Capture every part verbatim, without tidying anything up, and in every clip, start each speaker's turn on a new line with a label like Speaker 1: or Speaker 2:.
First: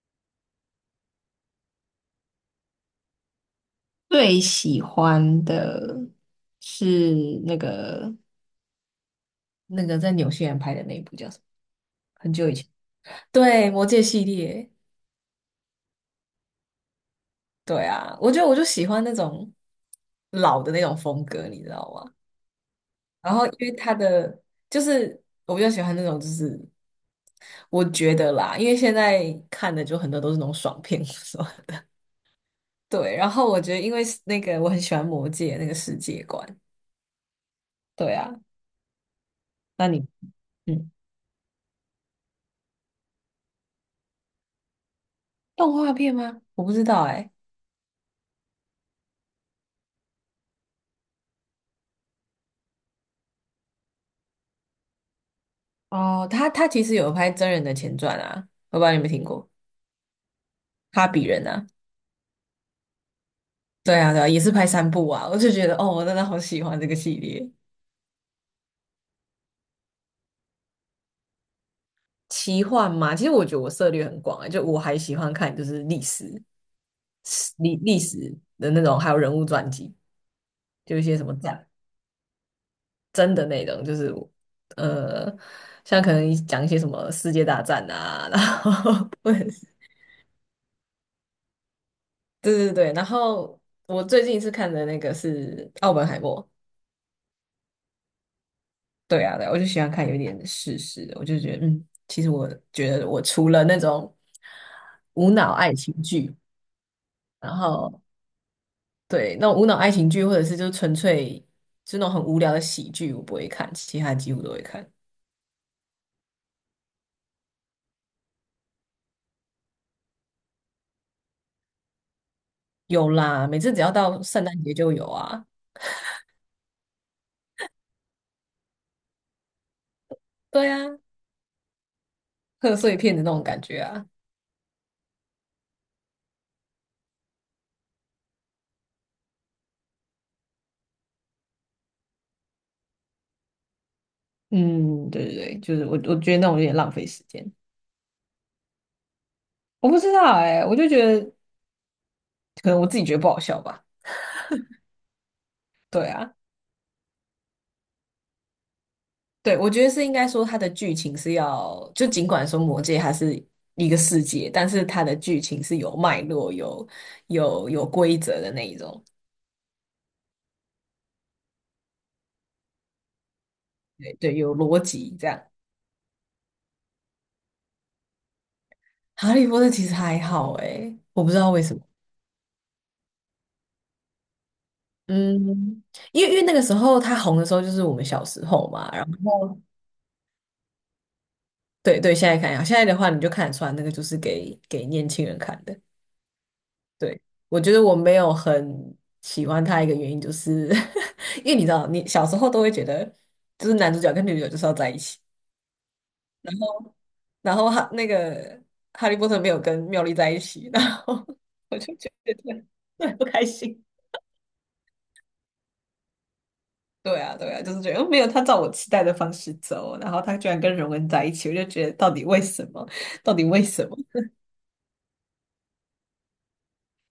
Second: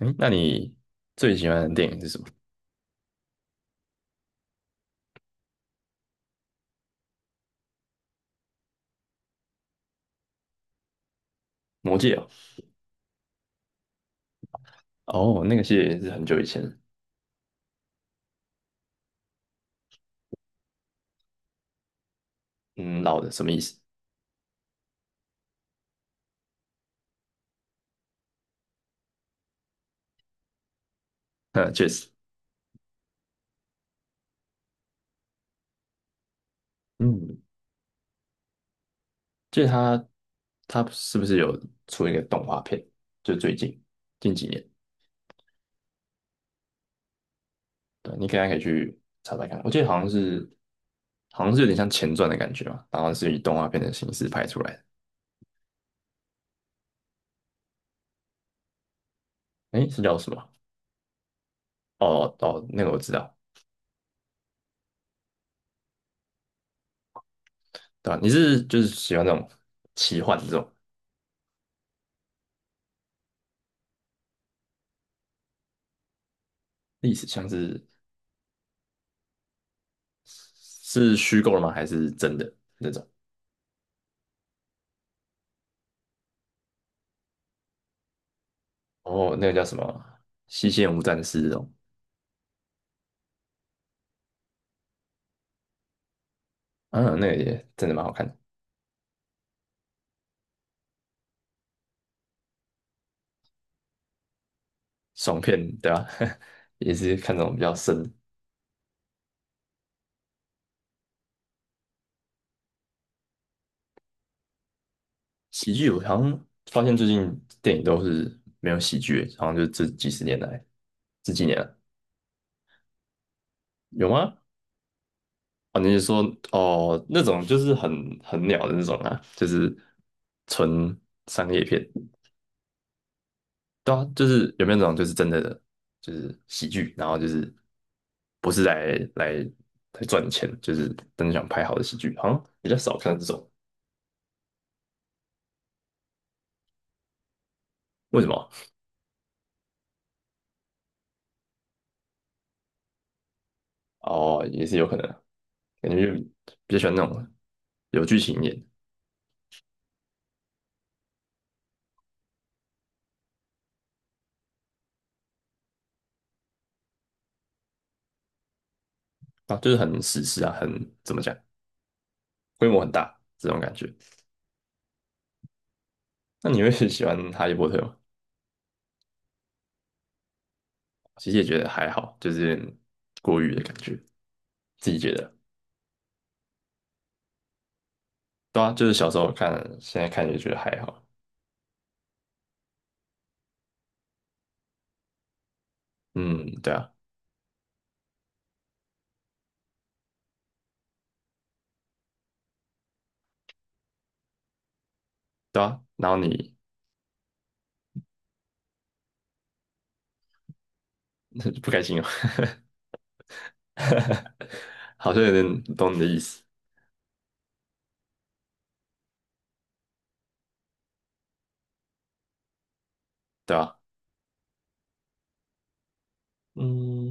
Speaker 1: 嗯，那你最喜欢的电影是什么？
Speaker 2: 最喜欢的是那个那个在纽西兰拍的那一部叫什么？
Speaker 1: 魔戒哦。
Speaker 2: 很久以前。对，魔戒系列，
Speaker 1: 哦，那个系列也是很久以前。
Speaker 2: 对啊，我觉得我就喜欢那种老的那种风格，你知道吗？
Speaker 1: 嗯，老的
Speaker 2: 然
Speaker 1: 什
Speaker 2: 后
Speaker 1: 么意
Speaker 2: 因为
Speaker 1: 思？
Speaker 2: 它的就是我比较喜欢那种，就是我觉得啦，因为现在看的就很多都是那种爽片，是 吧？
Speaker 1: 嗯，确实。
Speaker 2: 对，然后我觉得因为是那个我很喜欢魔戒那个世界观，
Speaker 1: 嗯，
Speaker 2: 对啊，
Speaker 1: 就是
Speaker 2: 那你
Speaker 1: 他他
Speaker 2: 嗯，
Speaker 1: 是不是有出一个动画片？就最近近几年。
Speaker 2: 动画片吗？我不知道哎、
Speaker 1: 对，你可以可以去查查看。我记得好像是，好像是有点像前传的感觉嘛，然后是以动画片的形式拍出来的。
Speaker 2: 哦，他他其实有拍真人的前传啊，我不知道你有没有听过
Speaker 1: 诶，是叫什么？
Speaker 2: 《哈比人》啊？
Speaker 1: 哦哦，那个我知道。
Speaker 2: 对啊，对啊，也是拍三部啊，我就觉得哦，我真的好喜欢这个系列。
Speaker 1: 对吧？你是就是喜欢那种奇幻这种
Speaker 2: 奇幻嘛，其实我觉得我涉猎很广欸，就我还喜欢看就是历史、
Speaker 1: 历史，像
Speaker 2: 史历
Speaker 1: 是
Speaker 2: 历史的那种，还有人物传记，就一
Speaker 1: 是
Speaker 2: 些什么
Speaker 1: 虚构的
Speaker 2: 战
Speaker 1: 吗？还是真的那种？
Speaker 2: 真的内容，就是呃，像可能讲一些什么世界大战啊，然后 或
Speaker 1: 哦，
Speaker 2: 者
Speaker 1: 那个
Speaker 2: 是
Speaker 1: 叫什么《西线无战事》这种。
Speaker 2: 对对对，然后我最近是看的那个是《奥本海默》，
Speaker 1: 嗯、啊，那个也真的蛮好看的。
Speaker 2: 对啊，对啊我就喜欢看有点事实的，我就觉得，嗯，其实我觉得我除了那种无
Speaker 1: 爽
Speaker 2: 脑
Speaker 1: 片
Speaker 2: 爱
Speaker 1: 对
Speaker 2: 情
Speaker 1: 吧？
Speaker 2: 剧，
Speaker 1: 也是看这种
Speaker 2: 然
Speaker 1: 比较
Speaker 2: 后
Speaker 1: 深的
Speaker 2: 对那种无脑爱情剧，或者是就纯粹就那种很无聊的喜剧，我不会看，其他几乎都会看。
Speaker 1: 喜剧。我好像发现最近电影都是没有喜剧，好像就这几十年来，这几年了
Speaker 2: 有啦，每次只要
Speaker 1: 有
Speaker 2: 到
Speaker 1: 吗？
Speaker 2: 圣诞节就有啊，
Speaker 1: 哦，你是说哦那种就是很很鸟的那种啊，就是
Speaker 2: 对
Speaker 1: 纯
Speaker 2: 啊，
Speaker 1: 商业片。
Speaker 2: 贺岁片的那种感觉
Speaker 1: 对啊，
Speaker 2: 啊，
Speaker 1: 就是有没有那种就是真的就是喜剧，然后就是不是来来来赚钱，就是真的想拍好的喜剧，好像比较少看到这种。
Speaker 2: 嗯，对对对，就是我我觉得那种有点浪费时间，
Speaker 1: 为什么？
Speaker 2: 我不知道哎、我就觉得可能我自己觉得不好笑吧，
Speaker 1: 哦，也是有可能啊。感觉
Speaker 2: 对
Speaker 1: 就
Speaker 2: 啊。
Speaker 1: 比较喜欢那种有剧情一点
Speaker 2: 对，我觉得是应该说它的剧情是要，就尽管说《魔界它是一个世界，但是它的剧情是有脉络、有有有规则的那一种，
Speaker 1: 啊，就是很史诗啊，很怎么讲，规模很大这种感觉。
Speaker 2: 对对，有逻辑这样。
Speaker 1: 那你会 喜欢哈利波特吗？
Speaker 2: 《哈利波特》其实还好诶，我
Speaker 1: 其
Speaker 2: 不
Speaker 1: 实
Speaker 2: 知
Speaker 1: 也
Speaker 2: 道
Speaker 1: 觉
Speaker 2: 为
Speaker 1: 得
Speaker 2: 什么，
Speaker 1: 还好，就是有点过誉的感觉，自己觉得。
Speaker 2: 嗯，因为因为那个时候它红的时候就是我们小时
Speaker 1: 对
Speaker 2: 候
Speaker 1: 啊，就
Speaker 2: 嘛，
Speaker 1: 是
Speaker 2: 然
Speaker 1: 小时候看，
Speaker 2: 后
Speaker 1: 现在看也觉得还好。
Speaker 2: 对对，现在看一下，现在的话你就看得出来，那个就是给给年轻人看的。
Speaker 1: 嗯，对啊。
Speaker 2: 对，我觉得我没有很喜欢他一个原因，就是 因为你知道，你小时候都会觉得，就是男主角跟女主角就是要在一起，
Speaker 1: 对啊。然后你
Speaker 2: 然后哈那个哈利波特没有跟妙丽在一起，然后
Speaker 1: 不
Speaker 2: 我
Speaker 1: 开
Speaker 2: 就
Speaker 1: 心哦，
Speaker 2: 觉得对不开心。
Speaker 1: 好像有点懂你的意思。
Speaker 2: 对啊，对啊，就是觉得嗯没有他照我期待的方式走，然后他居然跟荣恩在一起，我就觉得到底为什么？到底
Speaker 1: 对
Speaker 2: 为
Speaker 1: 吧？
Speaker 2: 什么？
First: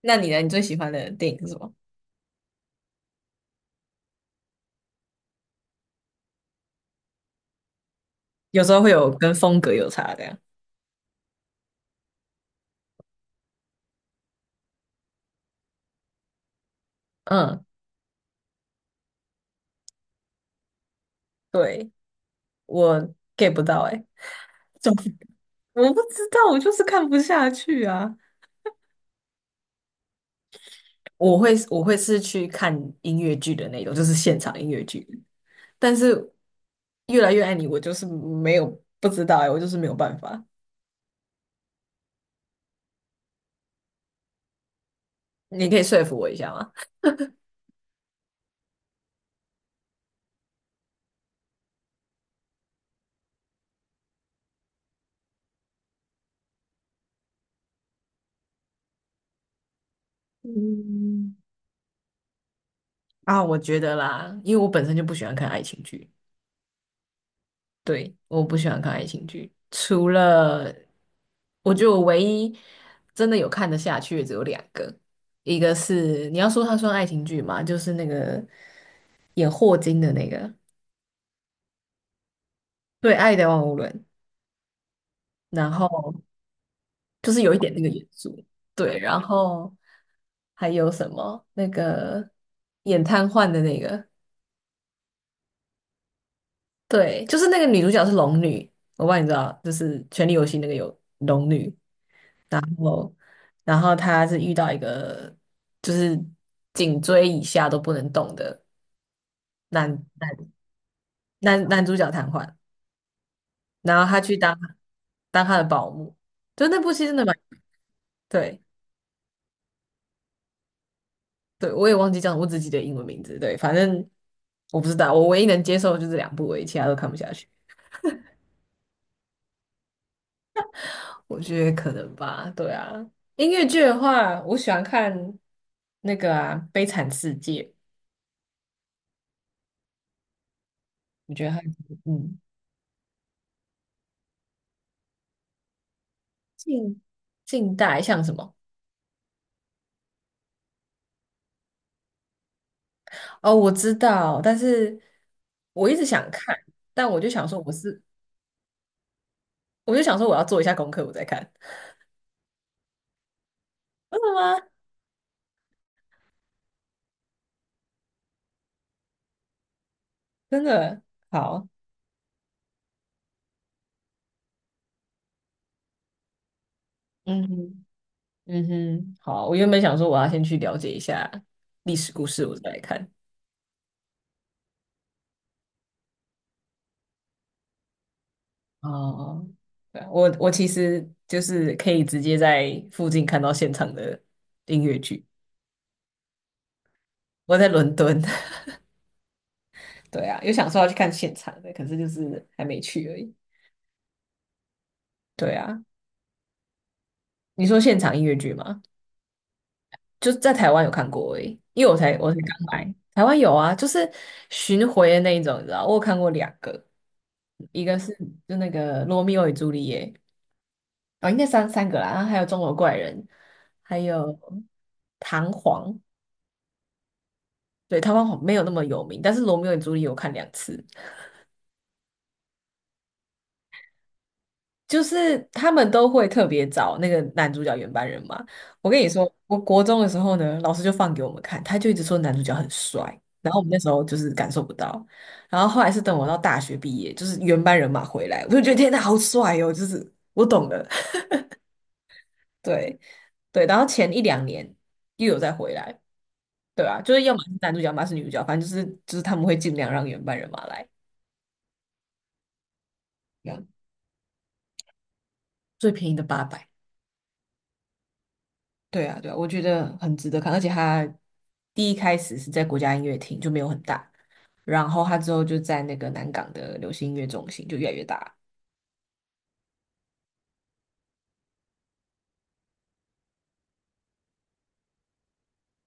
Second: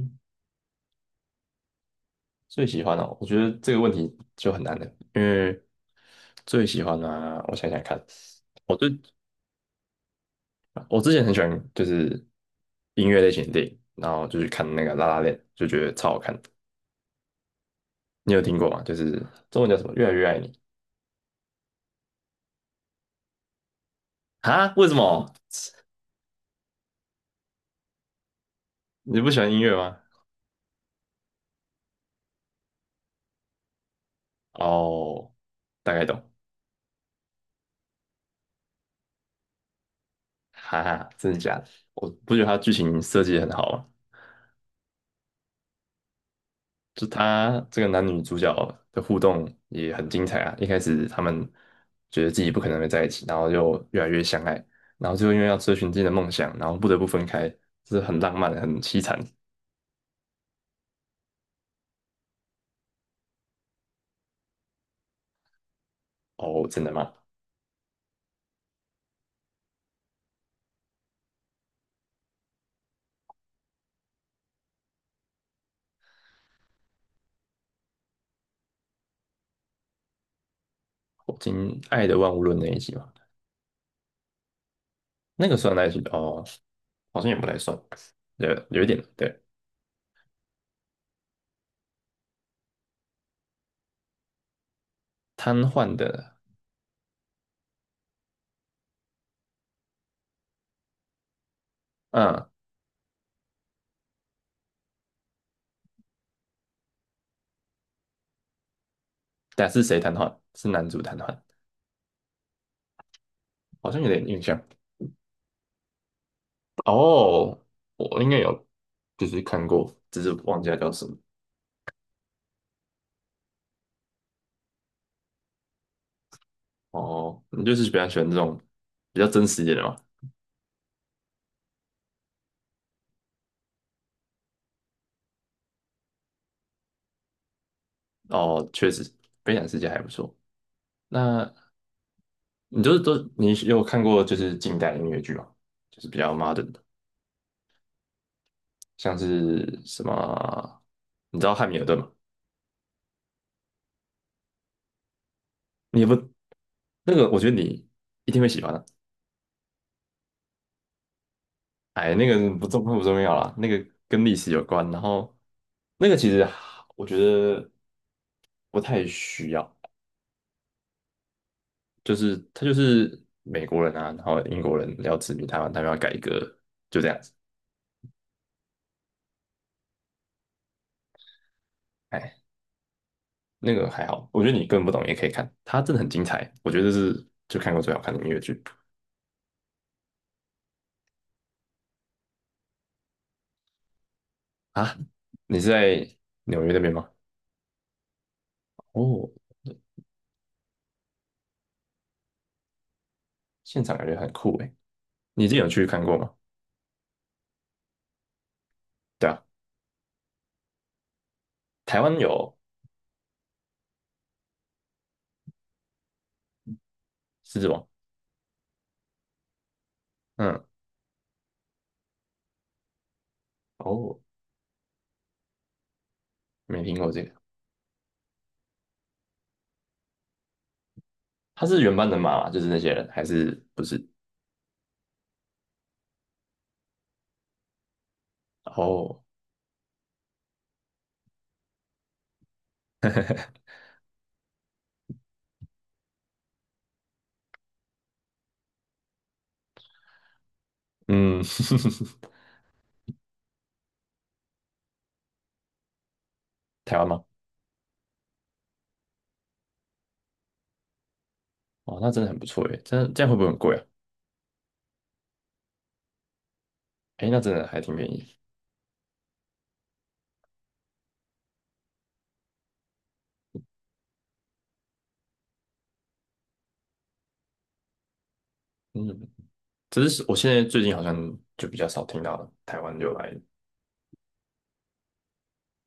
Speaker 2: 那你呢？你最喜欢的电影是什么？
Speaker 1: 最喜欢哦，我觉得这个问题就很难的。因为最喜欢啊，我想想看，
Speaker 2: 有时
Speaker 1: 我
Speaker 2: 候
Speaker 1: 最
Speaker 2: 会有跟风格有差的呀。
Speaker 1: 我之前很喜欢就是音乐类型的电影，然后就去看那个《拉拉链》，就觉得超好看的。
Speaker 2: 嗯，
Speaker 1: 你有听过吗？就是中文叫什么？越来越爱你
Speaker 2: 对。我 get 不到哎、
Speaker 1: 啊？为
Speaker 2: 总
Speaker 1: 什么？
Speaker 2: 我不知道，我就是看不下去啊。
Speaker 1: 你不喜欢音乐吗？
Speaker 2: 我会我会是去看音乐剧的那种，就是现场音乐剧。
Speaker 1: 哦，大
Speaker 2: 但
Speaker 1: 概懂。
Speaker 2: 是越来越爱你，我就是没有不知道哎、我就是没有办法。
Speaker 1: 哈哈，真的假的？我不觉得它剧情设计得很好吗？
Speaker 2: 你可以说服我一下吗？
Speaker 1: 就他这个男女主角的互动也很精彩啊。一开始他们觉得自己不可能会在一起，然后就越来越相爱，然后最后因为要追寻自己的梦想，然后不得不分开，这是很浪漫、很凄惨。
Speaker 2: 嗯，啊，我觉得啦，因为我本身就不喜欢看爱情剧，
Speaker 1: 哦，真的吗？
Speaker 2: 对，我不喜欢看爱情剧，除了我觉得我唯一真的有看得下去的只有两个，一个是你要说它算爱情剧嘛，就是那个演霍金的那个
Speaker 1: 我听《爱的万物论》那一集嘛。
Speaker 2: 《对爱的万物论》，
Speaker 1: 那个
Speaker 2: 然
Speaker 1: 算那一集
Speaker 2: 后
Speaker 1: 哦，好像
Speaker 2: 就
Speaker 1: 也
Speaker 2: 是
Speaker 1: 不
Speaker 2: 有
Speaker 1: 太
Speaker 2: 一点
Speaker 1: 算。
Speaker 2: 那个元素，
Speaker 1: 有有一
Speaker 2: 对，
Speaker 1: 点
Speaker 2: 然
Speaker 1: 对
Speaker 2: 后还有什么那个演瘫痪的那个，
Speaker 1: 瘫痪的。
Speaker 2: 对，就是那个女主角是龙女，我不知道你知道，就是《权力游戏》那个有龙女，
Speaker 1: 嗯，
Speaker 2: 然后然后她是遇到一个就是颈椎以下都不能动的
Speaker 1: 但是谁
Speaker 2: 男
Speaker 1: 瘫痪？
Speaker 2: 男
Speaker 1: 是男主瘫痪。
Speaker 2: 男男主角瘫痪，
Speaker 1: 好
Speaker 2: 然
Speaker 1: 像有
Speaker 2: 后她
Speaker 1: 点
Speaker 2: 去
Speaker 1: 印
Speaker 2: 当
Speaker 1: 象。
Speaker 2: 当他的保姆，就那部戏真的蛮
Speaker 1: 哦，我应该
Speaker 2: 对
Speaker 1: 有，就是看过，只是忘记它叫什么。
Speaker 2: 对，我也忘记叫什么我自己的英文名字，对，反正我不知道，我唯一能接受就是两部而已，其他都看不下
Speaker 1: 哦，
Speaker 2: 去。
Speaker 1: 你就是比较喜欢这种比较真实一点的嘛？
Speaker 2: 我觉得可能吧，对啊。音乐剧的话，我喜欢看那个啊《悲惨世界》，
Speaker 1: 哦，确实，悲惨世界还不错。
Speaker 2: 我觉得
Speaker 1: 那
Speaker 2: 它嗯，
Speaker 1: 你就是都你有看过就是近代音乐剧吗？就是比较 modern 的，
Speaker 2: 近近代像什么？
Speaker 1: 像是什么，你知道汉密尔顿吗？
Speaker 2: 哦，我知道，但是我一
Speaker 1: 你
Speaker 2: 直
Speaker 1: 也不
Speaker 2: 想看，但
Speaker 1: 那
Speaker 2: 我就
Speaker 1: 个，我
Speaker 2: 想
Speaker 1: 觉得
Speaker 2: 说我
Speaker 1: 你
Speaker 2: 是，
Speaker 1: 一定会喜欢的。
Speaker 2: 我就想说我要做一下功课，我再看。
Speaker 1: 哎，那个不重不重要啦，那个
Speaker 2: 真
Speaker 1: 跟历
Speaker 2: 的
Speaker 1: 史有
Speaker 2: 吗？
Speaker 1: 关，然后那个其实我觉得不太需要。
Speaker 2: 真的好，
Speaker 1: 就是他就是美国人啊，然后英国人要殖民台湾，他们要改革，就这样子。
Speaker 2: 嗯哼，嗯哼，好。我原本想说我要先去了解一下历史故
Speaker 1: 哎，
Speaker 2: 事，我再来看。
Speaker 1: 那个还好，我觉得你根本不懂也可以看，它真的很精彩，我觉得这是就看过最好看的音乐剧
Speaker 2: 哦，哦对啊我我其实就是可以直接在附近看到现场的音
Speaker 1: 啊。
Speaker 2: 乐剧。
Speaker 1: 你是在纽约那边吗？
Speaker 2: 我在伦敦，
Speaker 1: 哦，
Speaker 2: 对啊，有想说要去看现场的，可是就是还没去而已。
Speaker 1: 现场感觉很酷诶。你之
Speaker 2: 对
Speaker 1: 前有
Speaker 2: 啊，
Speaker 1: 去看过吗？
Speaker 2: 你说现场音乐剧吗？
Speaker 1: 对啊，
Speaker 2: 就是在台湾有看过而已因为我
Speaker 1: 台
Speaker 2: 才
Speaker 1: 湾
Speaker 2: 我才
Speaker 1: 有
Speaker 2: 刚来，台湾有啊，就是巡回的那一种，你知道，我有看过两个，
Speaker 1: 《狮子王》。
Speaker 2: 一个是就那个《罗密欧与朱丽叶》，
Speaker 1: 嗯。
Speaker 2: 哦，应该三三个啦，然后还有《钟楼怪人》，还
Speaker 1: 哦，
Speaker 2: 有《唐璜》，
Speaker 1: 没听过这个。
Speaker 2: 对，台湾好没有那么有名，但是《罗密欧与朱丽叶》我看两次，
Speaker 1: 他是原班人马吗？就是那些人，还是不是？
Speaker 2: 就是他们都会特别找那个男主角原班人马。我跟你
Speaker 1: 哦。
Speaker 2: 说，我国中的时候呢，老师就放给我们看，他就一直说男主角很帅，然后我们那时候就是感受不到，然后后来是等我到大学毕业，就是原班人马回来，我就觉得天呐，好帅哦！就是我懂了，
Speaker 1: 嗯，
Speaker 2: 对对，然后前一两年又有再回来，对
Speaker 1: 台
Speaker 2: 吧、
Speaker 1: 湾
Speaker 2: 就是
Speaker 1: 吗？
Speaker 2: 要么是男主角，要么是女主角，反正就是就是他们会尽量让原班人马来，
Speaker 1: 哦，那真的很不错诶，真的这样会不会
Speaker 2: 这
Speaker 1: 很
Speaker 2: 样
Speaker 1: 贵啊？
Speaker 2: 最便宜的八百。
Speaker 1: 哎，那真的还挺便宜。
Speaker 2: 对啊，对啊，我觉得很值得看，而且他第一开始是在国家音乐厅，就没有很大，然后他之后就在那个南港的流行音乐中心就越来越大，
Speaker 1: 嗯，只是我现在最近好像就比较少听到台湾就来。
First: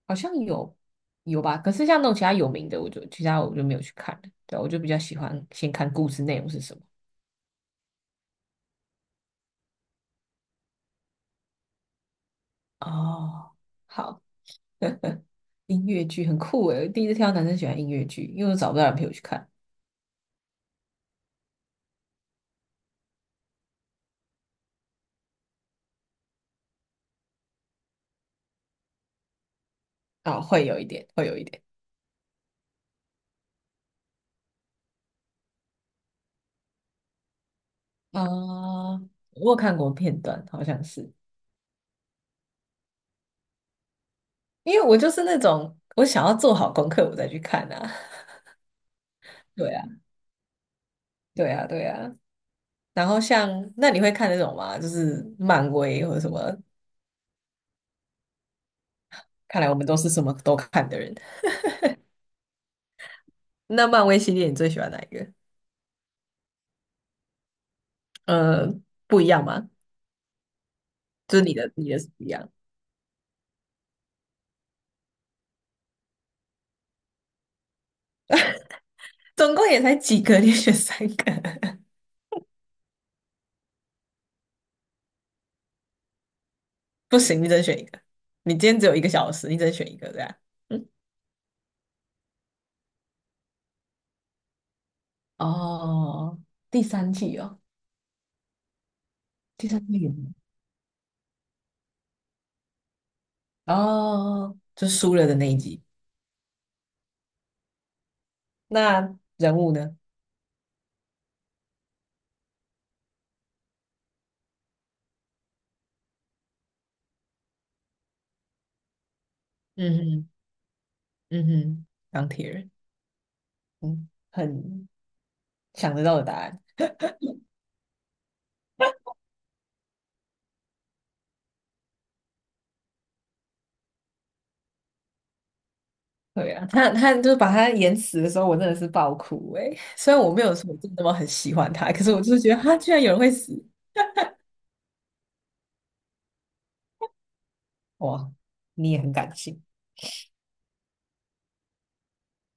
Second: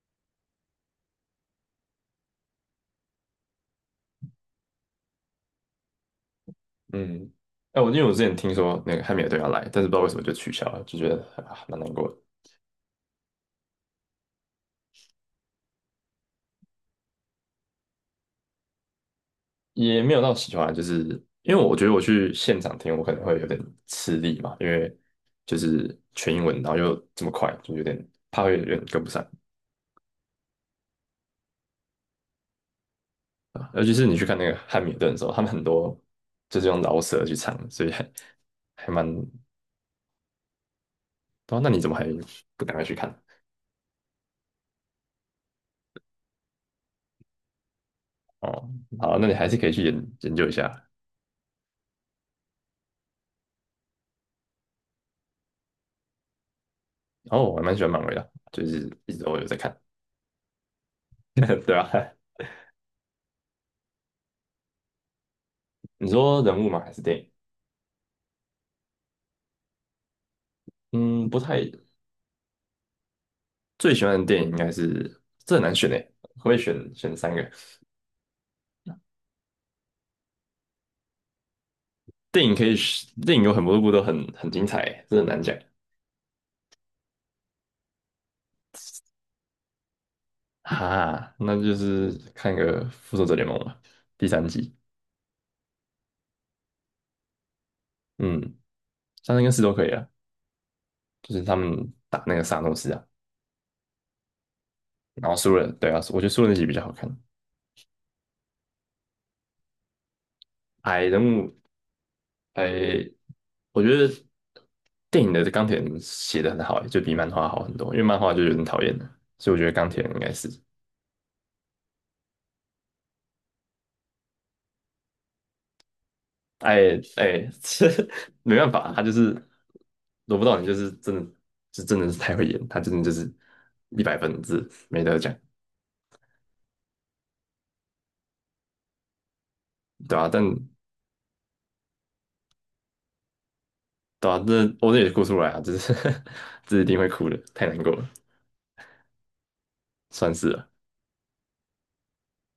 Speaker 2: 好像有有吧，可是像那种其他有名的，我就其他我就没有去看了，对啊我就比较喜欢先看故事内容是什么。
Speaker 1: 嗯。哎，我因为我之前听说那个汉密尔顿要来，但是不知道为什么就取消了，就觉得啊蛮难过的。
Speaker 2: 哦，好，音乐剧很酷诶，我第一次听到男生喜欢音乐剧，因为我找不到人陪我去看，
Speaker 1: 也没有到喜欢，就是因为我觉得我去现场听，我可能会有点吃力嘛，因为就是全英文，然后又这么快，就有点怕会有点跟不上
Speaker 2: 啊、会有一点，会有一点，
Speaker 1: 啊。尤其是你去看那个汉密尔顿的时候，他们很多就是用饶舌去唱，所以还还
Speaker 2: 啊、
Speaker 1: 蛮……
Speaker 2: 我有看过片段，好像是。
Speaker 1: 哦，那你怎么还不赶快去看？
Speaker 2: 因为我就是那种我想要做好功课我再去看啊。
Speaker 1: 哦，好，那你还 是可
Speaker 2: 对
Speaker 1: 以去
Speaker 2: 啊，
Speaker 1: 研研究一下。
Speaker 2: 对啊，对啊。然后像那你会看那种吗？就是漫威或者什么？
Speaker 1: 哦，我还蛮喜欢漫威的，就是一直都有在
Speaker 2: 看来
Speaker 1: 看。
Speaker 2: 我们都是什么都看的人。
Speaker 1: 对吧、啊
Speaker 2: 那漫威系列你最喜欢哪一个？
Speaker 1: 你说人物吗？还是电影？
Speaker 2: 呃，不一样吗？
Speaker 1: 嗯，
Speaker 2: 就
Speaker 1: 不
Speaker 2: 是你
Speaker 1: 太
Speaker 2: 的你的是不一样，
Speaker 1: 最喜欢的电影应该是这很难选诶，可不可以选选三个？
Speaker 2: 总共也才几个，你选三个，
Speaker 1: 电影可以选，电影有很多部都很很精彩欸，这很难讲
Speaker 2: 不行，你只能选一个。你今天只有一个小时，你只能选一个，这样。嗯，
Speaker 1: 哈。那就是看个《复仇者联盟》吧，第三季。
Speaker 2: 哦，第三季哦，
Speaker 1: 嗯，三跟四
Speaker 2: 第
Speaker 1: 都可
Speaker 2: 三
Speaker 1: 以
Speaker 2: 季
Speaker 1: 啊，
Speaker 2: 有吗
Speaker 1: 就是他们打那个萨诺斯啊。
Speaker 2: 哦，就输了
Speaker 1: 然
Speaker 2: 的
Speaker 1: 后
Speaker 2: 那
Speaker 1: 输
Speaker 2: 一
Speaker 1: 了，
Speaker 2: 集。
Speaker 1: 对啊，我觉得输了那集比较好看。
Speaker 2: 那人物呢？
Speaker 1: 哎，人物哎，我觉得电影的钢铁人写的很好欸，就比漫画好很多。因为漫画就有点讨厌了，所以我觉得钢
Speaker 2: 嗯
Speaker 1: 铁人应
Speaker 2: 哼，
Speaker 1: 该是，
Speaker 2: 嗯哼，钢铁人，嗯，很想得到的答案。
Speaker 1: 哎哎，这没办法，他就是罗不到你，就是真的。是真的是太会演，他真的就是一百分制，这没得讲。
Speaker 2: 对啊，他他就是把他演死的时候，我真的是爆哭诶、虽
Speaker 1: 对
Speaker 2: 然
Speaker 1: 啊？
Speaker 2: 我
Speaker 1: 但
Speaker 2: 没有说我真的那么很喜欢他，可是我就是觉得他居然有人会死，
Speaker 1: 对啊，这我这也哭出来啊，就是 这一定会哭的，太难过了。
Speaker 2: 哇！你也很感性。
Speaker 1: 算是了。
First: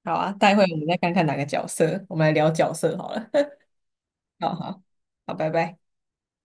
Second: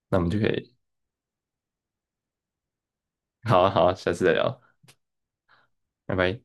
Speaker 2: 好
Speaker 1: 那我们
Speaker 2: 啊，
Speaker 1: 就可
Speaker 2: 待会
Speaker 1: 以，
Speaker 2: 我们再看看哪个角色，我们来聊角色好了。
Speaker 1: 好啊好啊，下次再
Speaker 2: 好
Speaker 1: 聊，
Speaker 2: 好好，拜拜。
Speaker 1: 拜拜。